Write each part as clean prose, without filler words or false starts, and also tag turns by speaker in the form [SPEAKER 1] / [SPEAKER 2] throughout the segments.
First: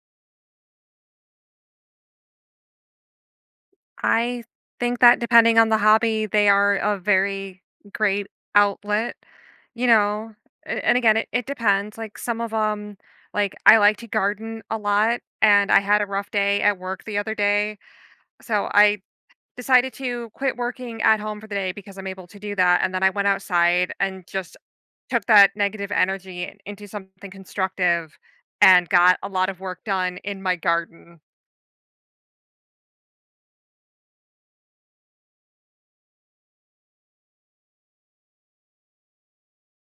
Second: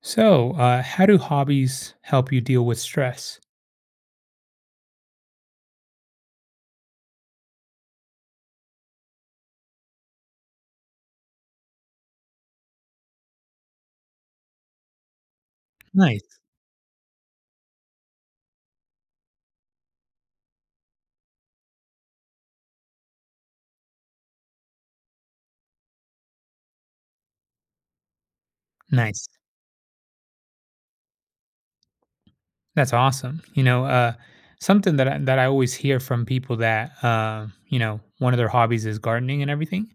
[SPEAKER 1] So, how do hobbies help you deal with stress?
[SPEAKER 2] I think that depending on the hobby, they are a very great outlet, you know. And again, it depends. Like some of them, like I like to garden a lot, and I had a rough
[SPEAKER 1] Nice,
[SPEAKER 2] day at work the other day. So I decided to quit working at home for the day because I'm able to do that. And then I went outside and just took that negative energy into something constructive and got
[SPEAKER 1] nice.
[SPEAKER 2] a lot of work done in my garden.
[SPEAKER 1] That's awesome. Something that I always hear from people that one of their hobbies is gardening and everything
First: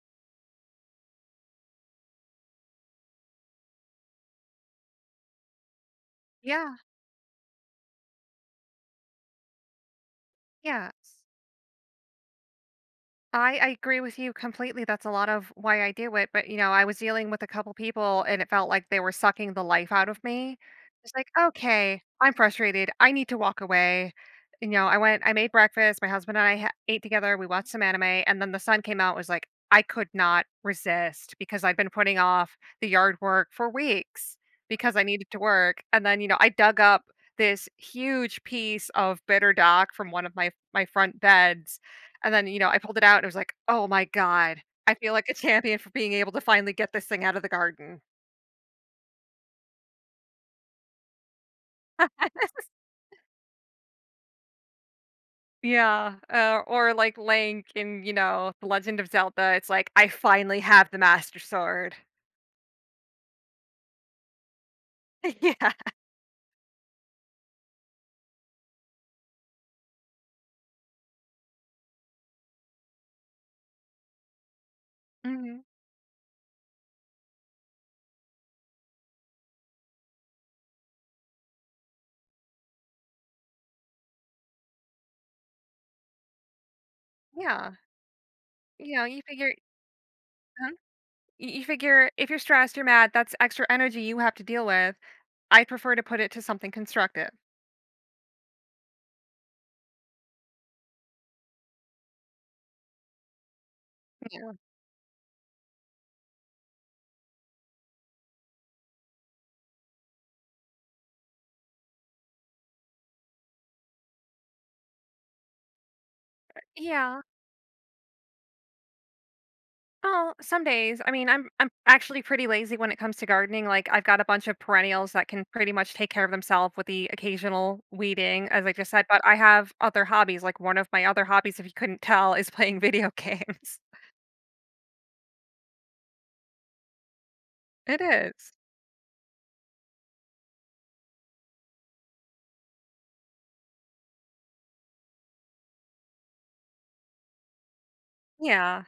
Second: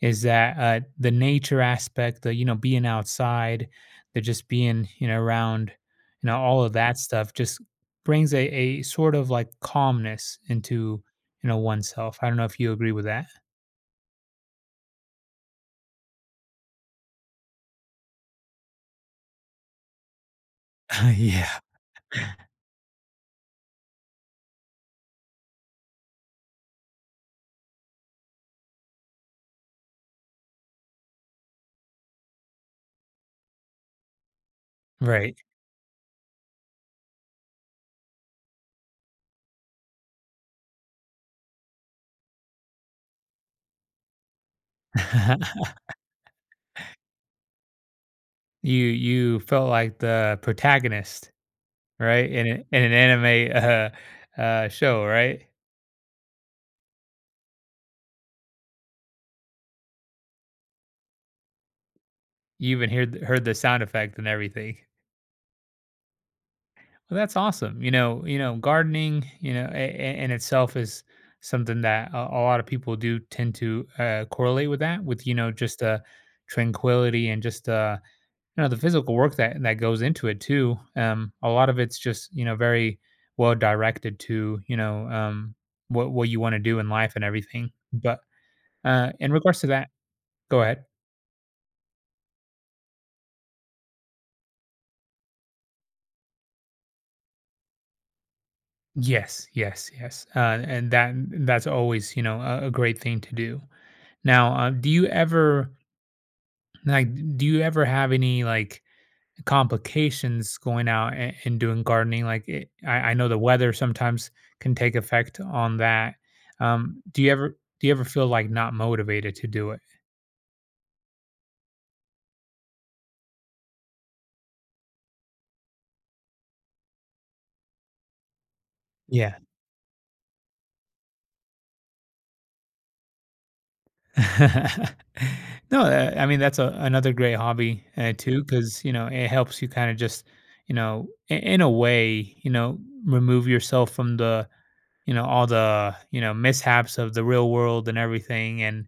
[SPEAKER 1] is that the nature aspect, the being outside, the just being around, all of
[SPEAKER 2] Yeah,
[SPEAKER 1] that stuff just brings a sort of like calmness
[SPEAKER 2] yeah.
[SPEAKER 1] into oneself. I don't know if you agree with that.
[SPEAKER 2] I agree with you completely. That's a lot of why I do it. But, you know, I was dealing with a couple people and it felt like they were sucking the life out of me. It's like,
[SPEAKER 1] Yeah,
[SPEAKER 2] okay, I'm frustrated. I need to walk away. You know, I made breakfast. My husband and I ate together. We watched some anime. And then the sun came out. It was like, I could not resist because I'd been putting off the yard work for weeks because I needed
[SPEAKER 1] right.
[SPEAKER 2] to work. And then, you know, I dug up this huge piece of bitter dock from one of my front beds, and then, you know, I pulled it out and it was like, "Oh my god. I feel like a champion for being able to finally get this thing out of the garden."
[SPEAKER 1] You felt like the protagonist, right? In an anime, show, right?
[SPEAKER 2] Yeah, or like Link in, you know, The Legend of Zelda. It's like, "I finally have the Master Sword."
[SPEAKER 1] You even heard th heard the sound effect and everything.
[SPEAKER 2] Yeah.
[SPEAKER 1] Well, that's awesome. You know, gardening, you know, I in itself is something that a lot of people do tend to, correlate with that, with, you know,
[SPEAKER 2] Mhm.
[SPEAKER 1] just, tranquility and just, uh, you know, the physical work that goes into it too. Um, a lot of it's just, you know, very well directed to, you know, um, what you want to do in life and everything.
[SPEAKER 2] Yeah.
[SPEAKER 1] But
[SPEAKER 2] Yeah, you
[SPEAKER 1] in
[SPEAKER 2] figure.
[SPEAKER 1] regards to that, go
[SPEAKER 2] Huh?
[SPEAKER 1] ahead.
[SPEAKER 2] Y You figure if you're stressed, you're mad, that's extra energy you have to deal with. I prefer to put it to something constructive.
[SPEAKER 1] Yes, yes, yes, and that's always, you know, a great thing to do now. Do you ever, like, do you ever have any like complications going out and, doing gardening. Like it, I know the weather sometimes can take effect on that. Do
[SPEAKER 2] Yeah.
[SPEAKER 1] you ever do you ever feel like not motivated to do it?
[SPEAKER 2] Oh, some days. I mean, I'm actually pretty lazy when it comes to gardening. Like I've got a bunch of perennials that can pretty much take care of themselves with the occasional weeding, as I just said, but I
[SPEAKER 1] Yeah.
[SPEAKER 2] have other hobbies. Like one of my other hobbies, if you couldn't tell, is playing video games.
[SPEAKER 1] No, I mean that's another great hobby
[SPEAKER 2] It
[SPEAKER 1] too,
[SPEAKER 2] is.
[SPEAKER 1] because, you know, it helps you kind of just, you know, in a way, you know, remove yourself from the, you know, all the, you know, mishaps of the real world and everything,
[SPEAKER 2] Yeah.
[SPEAKER 1] and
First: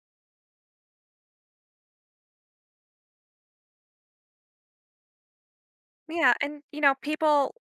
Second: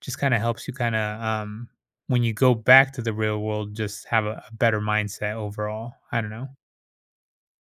[SPEAKER 1] just kind of helps you kind of, um, when you go back to the real world just have a better mindset overall. I don't
[SPEAKER 2] Yeah,
[SPEAKER 1] know.
[SPEAKER 2] and you know,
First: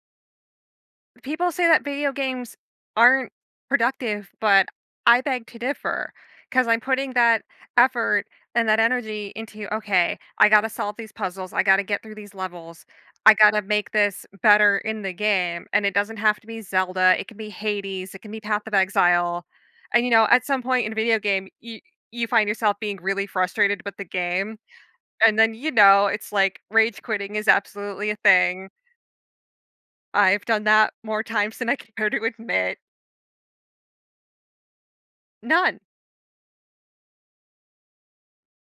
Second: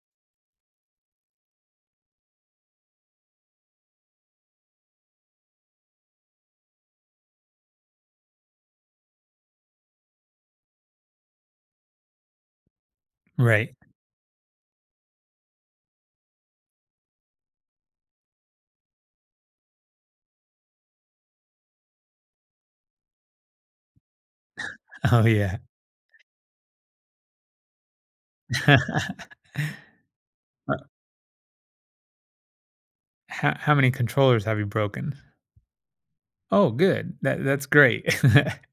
[SPEAKER 2] People say that video games aren't productive, but I beg to differ because I'm putting that effort and that energy into, okay, I got to solve these puzzles. I got to get through these levels. I got to
[SPEAKER 1] Right.
[SPEAKER 2] make this better in the game. And it doesn't have to be Zelda. It can be Hades. It can be Path of Exile. And, you know, at some point in a video game, you find yourself being really frustrated with the game.
[SPEAKER 1] Oh
[SPEAKER 2] And then,
[SPEAKER 1] yeah.
[SPEAKER 2] you know, it's like rage quitting is absolutely a thing. I've done
[SPEAKER 1] Uh,
[SPEAKER 2] that more times than I care to admit.
[SPEAKER 1] how many controllers have you broken?
[SPEAKER 2] None.
[SPEAKER 1] Oh good, that's great.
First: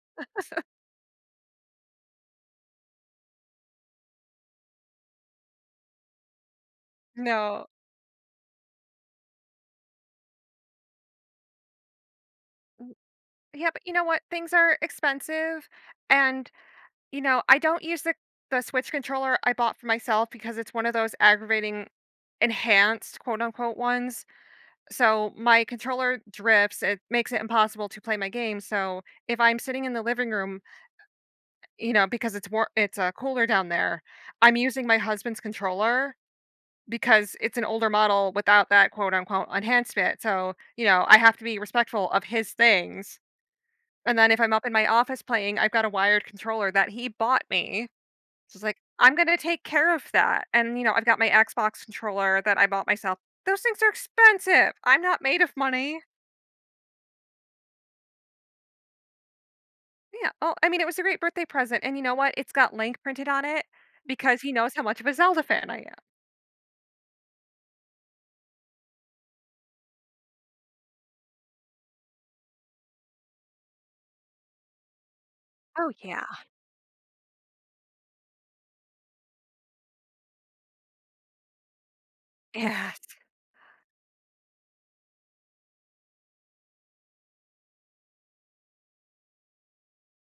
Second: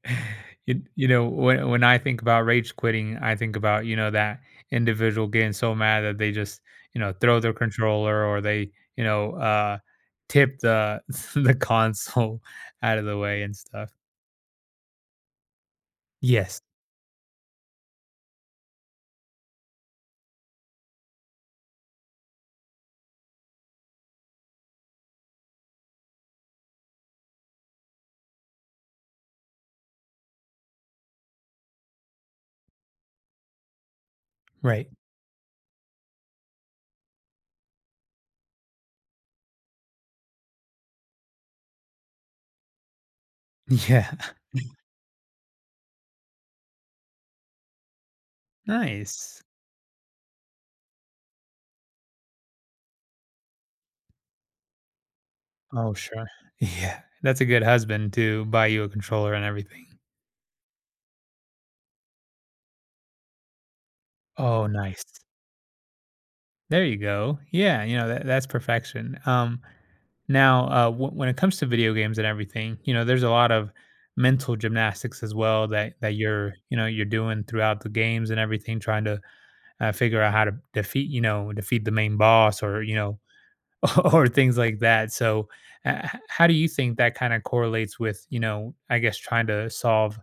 [SPEAKER 1] You know when I think about rage quitting I think about, you know, that individual getting so mad that they just, you know, throw their
[SPEAKER 2] No.
[SPEAKER 1] controller or they, you know, tip the the console out of the way and
[SPEAKER 2] Yeah, but
[SPEAKER 1] stuff.
[SPEAKER 2] you know what? Things are expensive, and,
[SPEAKER 1] Yes,
[SPEAKER 2] you know, I don't use the Switch controller I bought for myself because it's one of those aggravating "enhanced," quote, unquote, ones. So, my controller drifts, it makes it impossible to play my game, so, if I'm sitting in the living room, you know, because it's, cooler down there, I'm using
[SPEAKER 1] right.
[SPEAKER 2] my husband's controller because it's an older model without that quote unquote enhancement. So, you know, I have to be respectful of his things.
[SPEAKER 1] Yeah.
[SPEAKER 2] And then if I'm up in my office playing, I've got a wired controller that he bought me. So it's like, I'm going to
[SPEAKER 1] Nice.
[SPEAKER 2] take care of that. And, you know, I've got my Xbox controller that I bought myself. Those things are expensive. I'm not made of
[SPEAKER 1] Oh,
[SPEAKER 2] money.
[SPEAKER 1] sure. Yeah, that's a good husband to buy you a controller and everything.
[SPEAKER 2] Yeah. Oh, I mean, it was a great birthday present. And you know what? It's got Link printed on it because he
[SPEAKER 1] Oh,
[SPEAKER 2] knows how much
[SPEAKER 1] nice.
[SPEAKER 2] of a Zelda fan I am.
[SPEAKER 1] There you go. Yeah, you know, that's perfection. Now, when it comes to video games and everything, you know, there's a lot of mental gymnastics as well
[SPEAKER 2] Oh
[SPEAKER 1] that
[SPEAKER 2] yeah.
[SPEAKER 1] you're, you know, you're doing throughout the games and everything, trying to, figure out how to defeat, you know, defeat the main boss or,
[SPEAKER 2] Yeah.
[SPEAKER 1] you know, or things like that. So, how do you think that kind of correlates with, you know, I guess trying to solve,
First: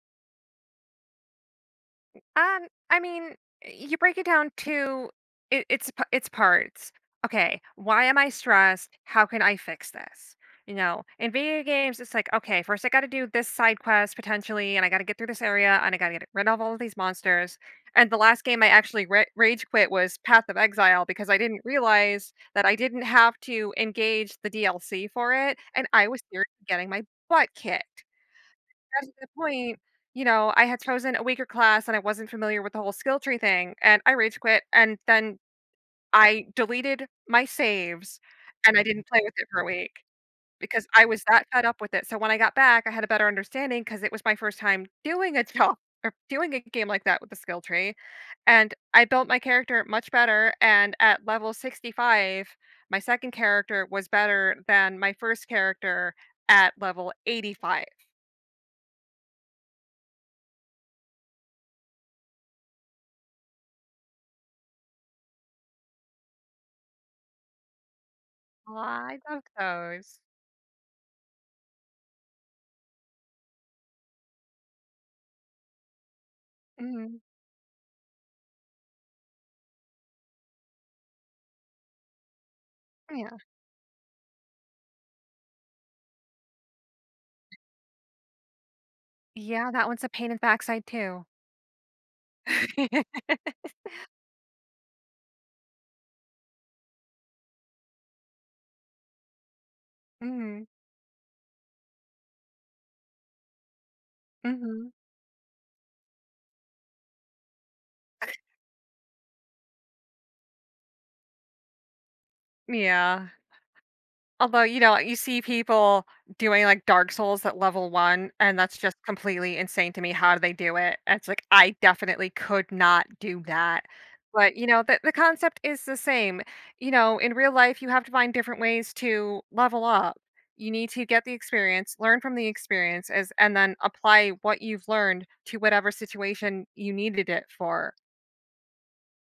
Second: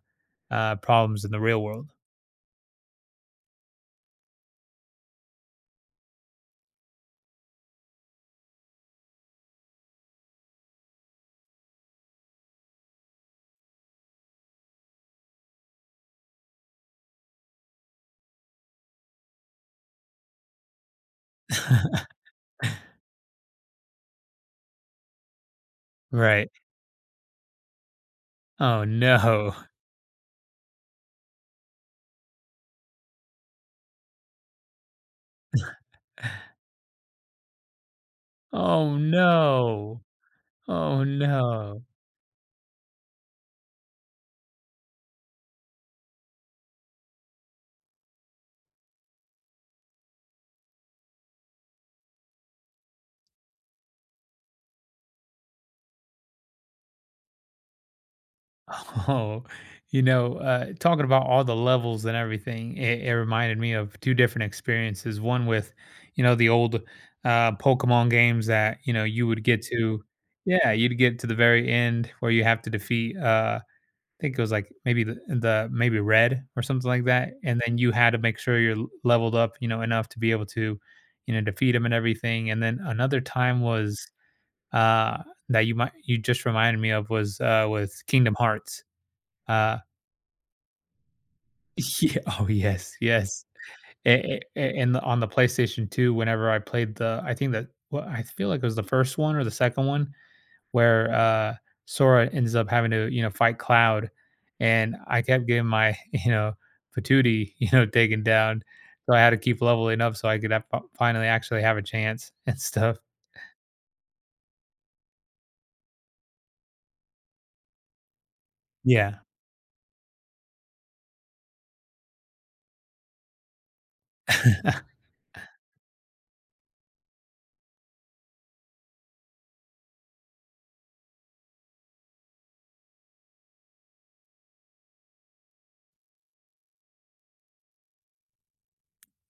[SPEAKER 1] problems in the real world?
[SPEAKER 2] Um, I mean, you break it down to it's it's parts. Okay, why am I stressed? How can I fix this? You know, in video games, it's like, okay, first I got to do this side quest potentially, and I got to get through this area, and I got to get rid of all of these monsters. And the last game I actually rage quit was Path of Exile because I didn't realize that I didn't have to engage the DLC for it, and I was
[SPEAKER 1] Right.
[SPEAKER 2] seriously getting my butt kicked.
[SPEAKER 1] Oh
[SPEAKER 2] At that
[SPEAKER 1] no.
[SPEAKER 2] point, you know, I had chosen a weaker class and I wasn't familiar with the whole skill tree thing, and I rage quit, and then I deleted my saves, and I
[SPEAKER 1] Oh
[SPEAKER 2] didn't play with it for a week
[SPEAKER 1] no.
[SPEAKER 2] because
[SPEAKER 1] Oh
[SPEAKER 2] I was that fed up
[SPEAKER 1] no.
[SPEAKER 2] with it, so when I got back, I had a better understanding because it was my first time doing a job or doing a game like that with the skill tree, and I built my character much better, and at level 65, my 2nd character was better than my 1st character at level 85.
[SPEAKER 1] Oh, you know, talking about all the levels and everything, it reminded me of two different experiences. One with, you know, the old, Pokemon games
[SPEAKER 2] Aw,
[SPEAKER 1] that, you know,
[SPEAKER 2] I
[SPEAKER 1] you would
[SPEAKER 2] love
[SPEAKER 1] get to,
[SPEAKER 2] those.
[SPEAKER 1] yeah, you'd get to the very end where you have to defeat. Think it was like maybe the maybe red or something like
[SPEAKER 2] Mhm.
[SPEAKER 1] that, and then you had to make sure you're leveled up, you know, enough to be able to, you know, defeat him and everything. And then another
[SPEAKER 2] Yeah.
[SPEAKER 1] time was, uh, that you might, you just reminded me of was, uh, with Kingdom Hearts.
[SPEAKER 2] Yeah,
[SPEAKER 1] Uh,
[SPEAKER 2] that one's a pain in the backside too.
[SPEAKER 1] yeah, oh yes, yes. On the PlayStation 2, whenever I played the, I think that, well, I feel like it was the first one or the second one
[SPEAKER 2] Mhm.
[SPEAKER 1] where, Sora ends up having to, you know, fight Cloud,
[SPEAKER 2] Mhm.
[SPEAKER 1] and I kept getting my you know patootie, you know, taken down, so I had to keep leveling up so I could have, finally actually have a chance and stuff.
[SPEAKER 2] Yeah. Although, you know, you see people doing, like, Dark Souls at level 1, and that's just
[SPEAKER 1] Yeah.
[SPEAKER 2] completely insane to me. How do they do it? And it's like, I definitely could not do that. But, you know, the concept is the same. You know, in real life, you have to find different ways to level up. You need to get the experience, learn from the experience as and then apply what you've learned to whatever situation you needed it for.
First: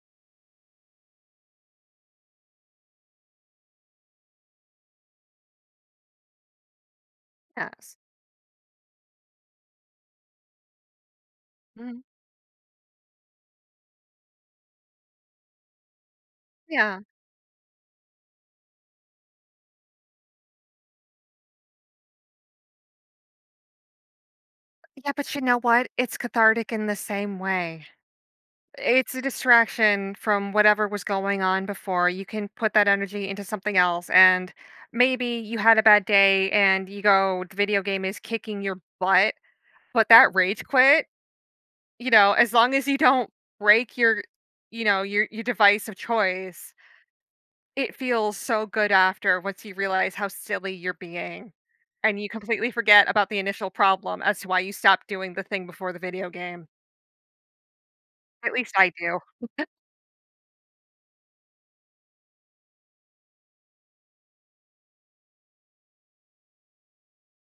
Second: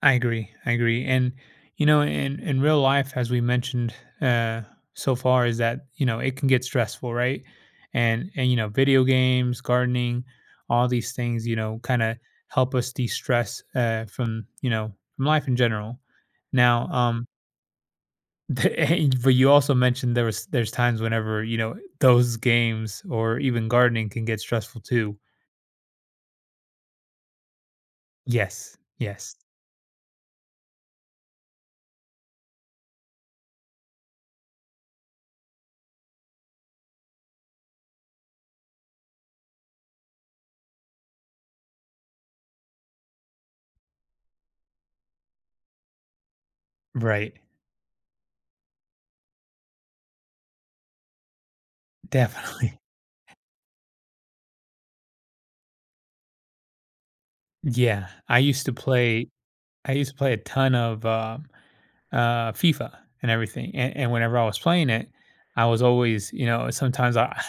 [SPEAKER 1] I agree. I agree. And you know, in real life, as we mentioned, uh, so far, is that you know it can get stressful, right?
[SPEAKER 2] Yes.
[SPEAKER 1] And you know, video games, gardening, all these things, you know, kind
[SPEAKER 2] Mhm.
[SPEAKER 1] of help us de stress, from, you know, from life in general. Now,
[SPEAKER 2] Yeah.
[SPEAKER 1] but you also mentioned there was there's times whenever, you know, those games or even gardening can get stressful
[SPEAKER 2] Yeah,
[SPEAKER 1] too.
[SPEAKER 2] but you know what? It's cathartic in the same way.
[SPEAKER 1] Yes.
[SPEAKER 2] It's a
[SPEAKER 1] Yes.
[SPEAKER 2] distraction from whatever was going on before. You can put that energy into something else. And maybe you had a bad day and you go, the video game is kicking your butt, but that rage quit, you know, as long as you don't break you know, your device of choice,
[SPEAKER 1] Right.
[SPEAKER 2] it feels so good after once you realize how silly you're being. And you completely
[SPEAKER 1] Definitely.
[SPEAKER 2] forget about the initial problem as to why you stopped doing the thing before the video game.
[SPEAKER 1] Yeah,
[SPEAKER 2] At least I do.
[SPEAKER 1] I used to play a ton of, FIFA and everything, and whenever I was playing it, I was always, you know, sometimes I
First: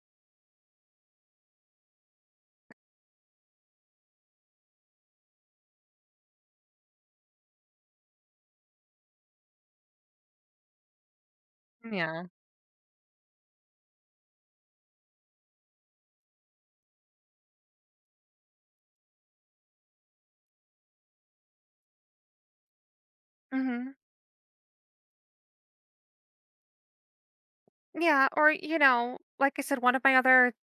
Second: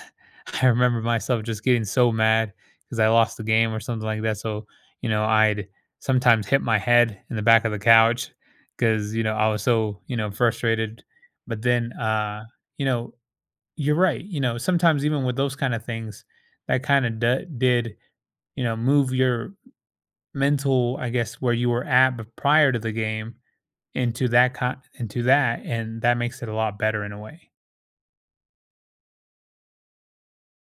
[SPEAKER 1] I remember myself just getting so mad because I lost the game or something like that, so, you know, I'd sometimes hit my head in the back of the couch because, you know, I was so, you know, frustrated, but then,
[SPEAKER 2] Yeah.
[SPEAKER 1] you know, you're right, you know, sometimes even with those kinda things, that kinda d did, you know, move your mental, I guess, where you were at b prior to the game
[SPEAKER 2] Hmm.
[SPEAKER 1] into that con into that, and that makes it a lot better in a way.
[SPEAKER 2] Yeah, or you know, like I said, one of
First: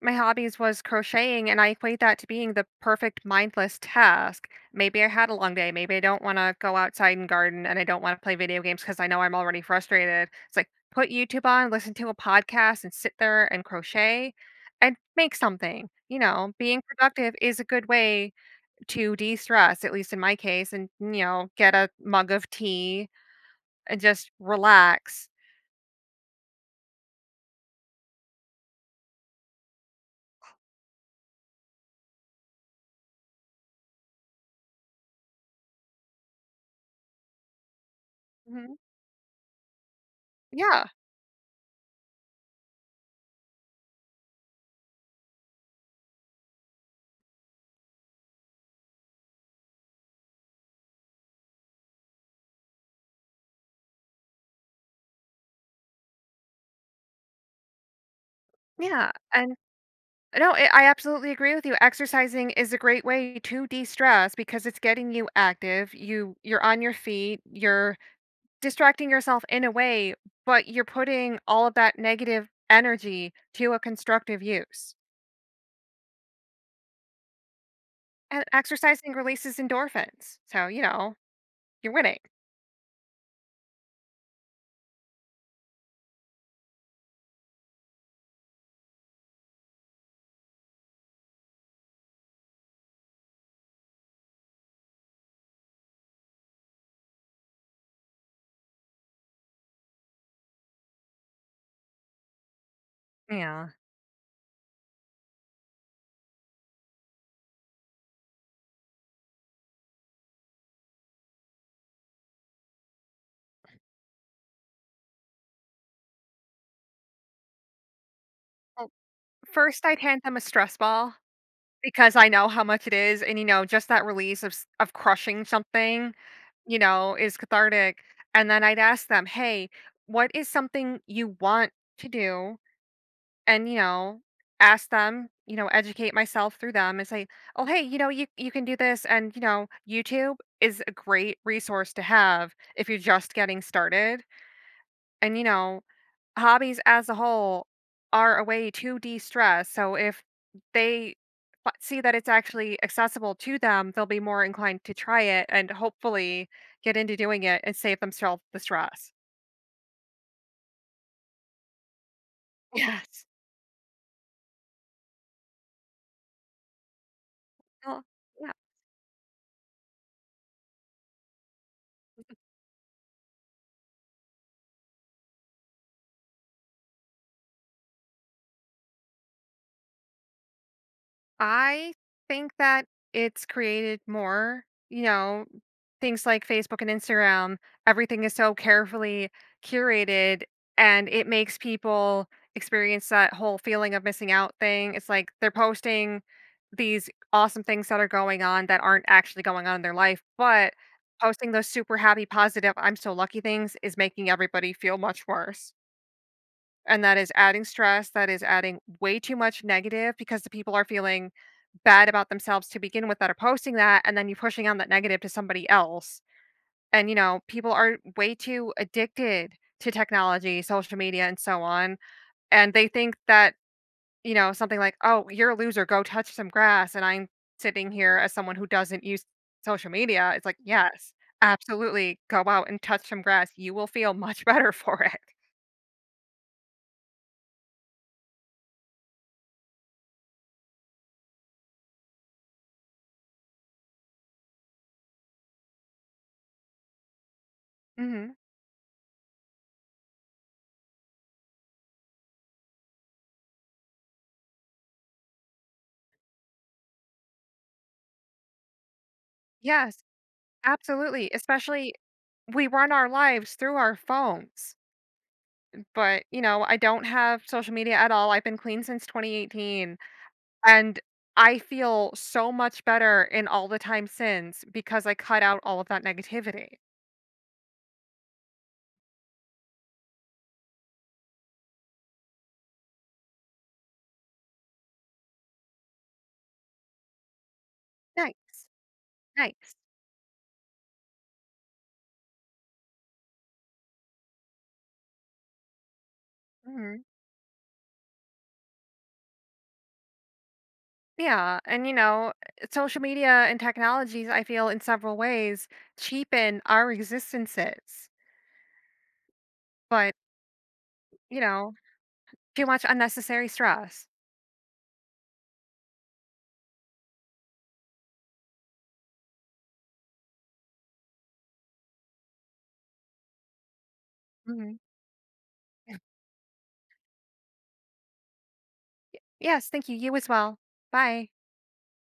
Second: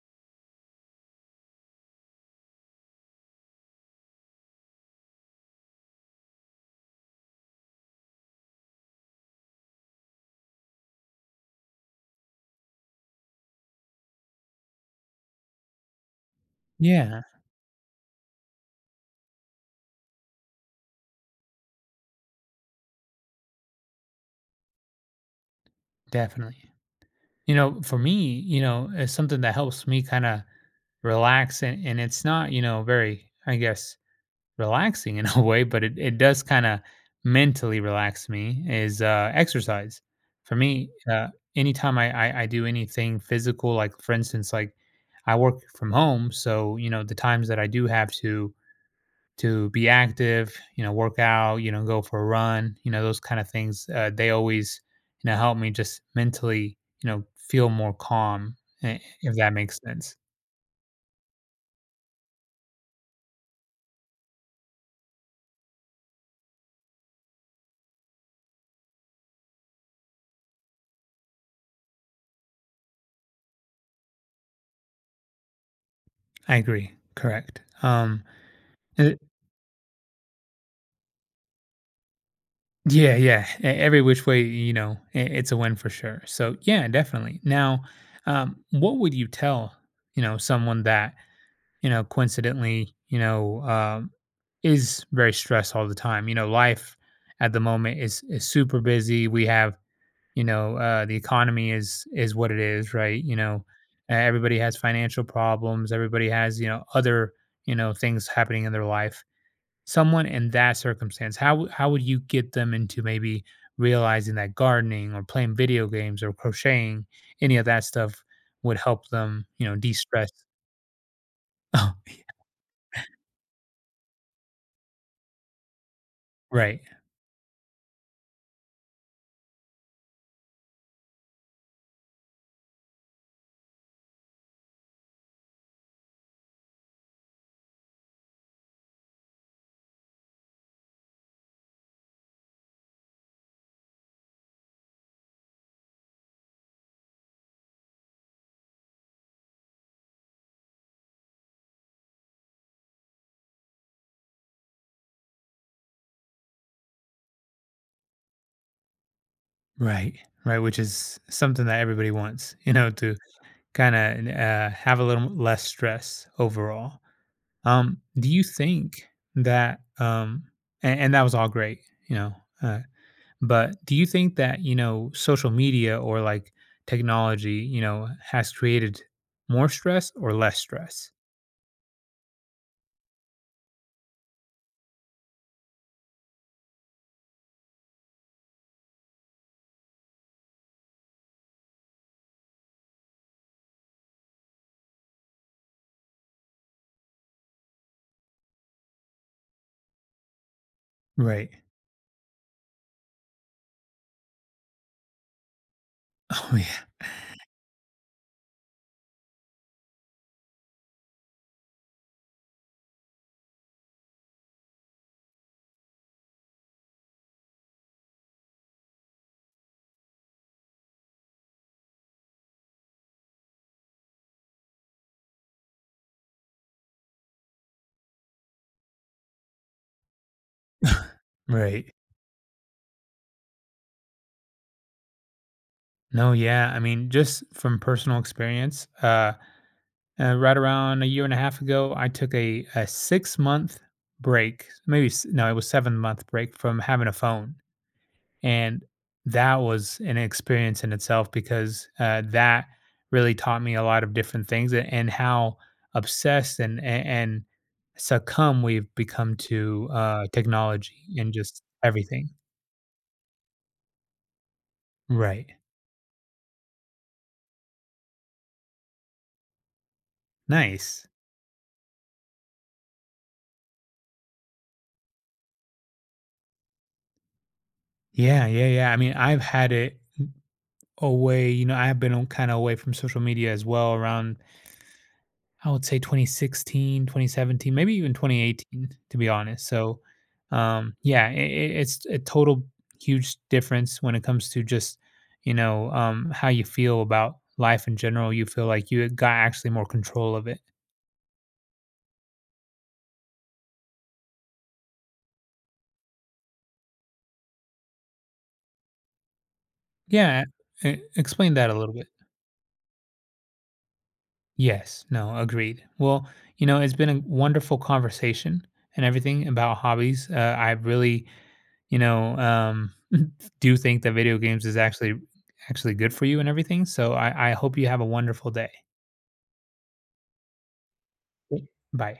[SPEAKER 2] my hobbies was crocheting, and I equate that to being the perfect mindless task. Maybe I had a long day. Maybe I don't want to go outside and garden, and I don't want to play video games because I know I'm already frustrated. It's like put YouTube on, listen to a podcast, and sit there and crochet and make something. You know, being
[SPEAKER 1] Yeah,
[SPEAKER 2] productive is a good way to de-stress, at least in my case, and you know, get a mug of tea and just relax.
[SPEAKER 1] definitely. You know, for me, you know, it's something that helps me kinda relax and it's not, you know, very, I guess, relaxing in a way, but it does kinda mentally relax me
[SPEAKER 2] Mhm.
[SPEAKER 1] is, exercise. For
[SPEAKER 2] Yeah,
[SPEAKER 1] me, anytime I do anything physical, like, for instance, like, I work from home, so, you know, the times that I do have to be active, you know, work out, you know, go for a run, you know, those kind of things. They always, you know, help me just mentally, you know, feel more calm,
[SPEAKER 2] yeah,
[SPEAKER 1] if that
[SPEAKER 2] and
[SPEAKER 1] makes sense.
[SPEAKER 2] No, I absolutely agree with you. Exercising is a great way to de-stress because it's getting you active. You're on your feet, you're distracting yourself in a way, but you're putting all of that negative energy to a constructive use.
[SPEAKER 1] I agree. Correct.
[SPEAKER 2] And
[SPEAKER 1] Uh,
[SPEAKER 2] exercising releases endorphins. So, you know, you're winning.
[SPEAKER 1] yeah, yeah. Every which way, you know, it's a win for sure. So yeah, definitely. Now, what would you tell, you know, someone that, you know, coincidentally, you know, is very stressed all the time. You know, life at the moment is super busy. We have, you know, the economy is what it is, right? You know,
[SPEAKER 2] Yeah.
[SPEAKER 1] everybody has financial problems. Everybody has, you know, other, you know, things happening in their life. Someone in that circumstance, how how would you get them into maybe realizing that gardening or playing video games or crocheting, any of that stuff would
[SPEAKER 2] Well,
[SPEAKER 1] help them, you know,
[SPEAKER 2] first I'd hand
[SPEAKER 1] de-stress?
[SPEAKER 2] them a stress ball
[SPEAKER 1] Oh,
[SPEAKER 2] because
[SPEAKER 1] yeah.
[SPEAKER 2] I know how much it is, and you know, just that release of of crushing something. You
[SPEAKER 1] Right.
[SPEAKER 2] know, is cathartic, and then I'd ask them, "Hey, what is something you want to do?" And, you know, ask them, you know, educate myself through them and say, "Oh, hey, you know, you can do this," and, you know, YouTube is a great resource to have if you're just getting started, and, you know, hobbies as a whole are a way to de-stress, so if they fi see that it's actually accessible to them, they'll be more inclined to try it and hopefully get into doing it and save themselves the stress.
[SPEAKER 1] Right, right, which is something that everybody wants, you know, to
[SPEAKER 2] Yes.
[SPEAKER 1] kind of, have a little less stress overall.
[SPEAKER 2] Well,
[SPEAKER 1] Do you
[SPEAKER 2] yeah.
[SPEAKER 1] think that, and, that was all great, you know, uh, but do you think that, you know, social media or like technology, you know, has created more stress or less stress?
[SPEAKER 2] I think that it's created more, you know, things like Facebook and Instagram, everything is so carefully curated and it makes people experience that whole feeling of missing out thing. It's like they're posting these awesome things that are going on that aren't actually going on in their life, but
[SPEAKER 1] Right.
[SPEAKER 2] posting those super happy, positive, I'm so lucky things is making everybody feel much worse.
[SPEAKER 1] Oh
[SPEAKER 2] And
[SPEAKER 1] yeah.
[SPEAKER 2] that is adding stress, that is adding way too much negative because the people are feeling bad about themselves to begin with that are posting that, and then you're pushing on that negative to somebody else. And you know, people are way too addicted to technology, social media, and so on. And they think that, you know, something like, oh, you're a loser, go touch some grass. And I'm sitting here as someone who doesn't use social media. It's like, yes,
[SPEAKER 1] Right.
[SPEAKER 2] absolutely, go out and touch some grass. You will feel much better for it.
[SPEAKER 1] No, yeah. I mean, just from personal experience, uh, right around a year and a half ago, I took a 6 month break, maybe no, it was 7 month break from having a phone,
[SPEAKER 2] Hmm.
[SPEAKER 1] and that was an experience in itself because, that really taught me a lot of different things, and how obsessed and and succumb we've become to,
[SPEAKER 2] Yes.
[SPEAKER 1] technology
[SPEAKER 2] Absolutely,
[SPEAKER 1] and just
[SPEAKER 2] especially
[SPEAKER 1] everything.
[SPEAKER 2] we run our lives through our phones.
[SPEAKER 1] Right.
[SPEAKER 2] But, you know, I don't have social media at all. I've been clean since 2018, and
[SPEAKER 1] Nice.
[SPEAKER 2] I feel so much better in all the time since because I cut out all of that negativity.
[SPEAKER 1] Yeah, yeah, yeah. I mean, I've had it away, you know, I've been kind of away from social media as well around I would say 2016, 2017, maybe even
[SPEAKER 2] Nice,
[SPEAKER 1] 2018, to be honest.
[SPEAKER 2] nice.
[SPEAKER 1] So, yeah, it's a total huge difference when it comes to just, you know, how you feel
[SPEAKER 2] Mhm.
[SPEAKER 1] about life in general. You feel like you got actually more control of it.
[SPEAKER 2] Yeah, and you know, social media and technologies, I feel in several ways cheapen our existences, but
[SPEAKER 1] Yeah,
[SPEAKER 2] you
[SPEAKER 1] explain that
[SPEAKER 2] know,
[SPEAKER 1] a little bit.
[SPEAKER 2] too much unnecessary stress.
[SPEAKER 1] Yes, no, agreed. Well, you know, it's been a wonderful conversation and everything about hobbies. I really, you know, do think that video games is
[SPEAKER 2] Mhm.
[SPEAKER 1] actually good for you and everything. So I hope you have a wonderful day.
[SPEAKER 2] Yes, thank you. You as well. Bye.
[SPEAKER 1] Bye.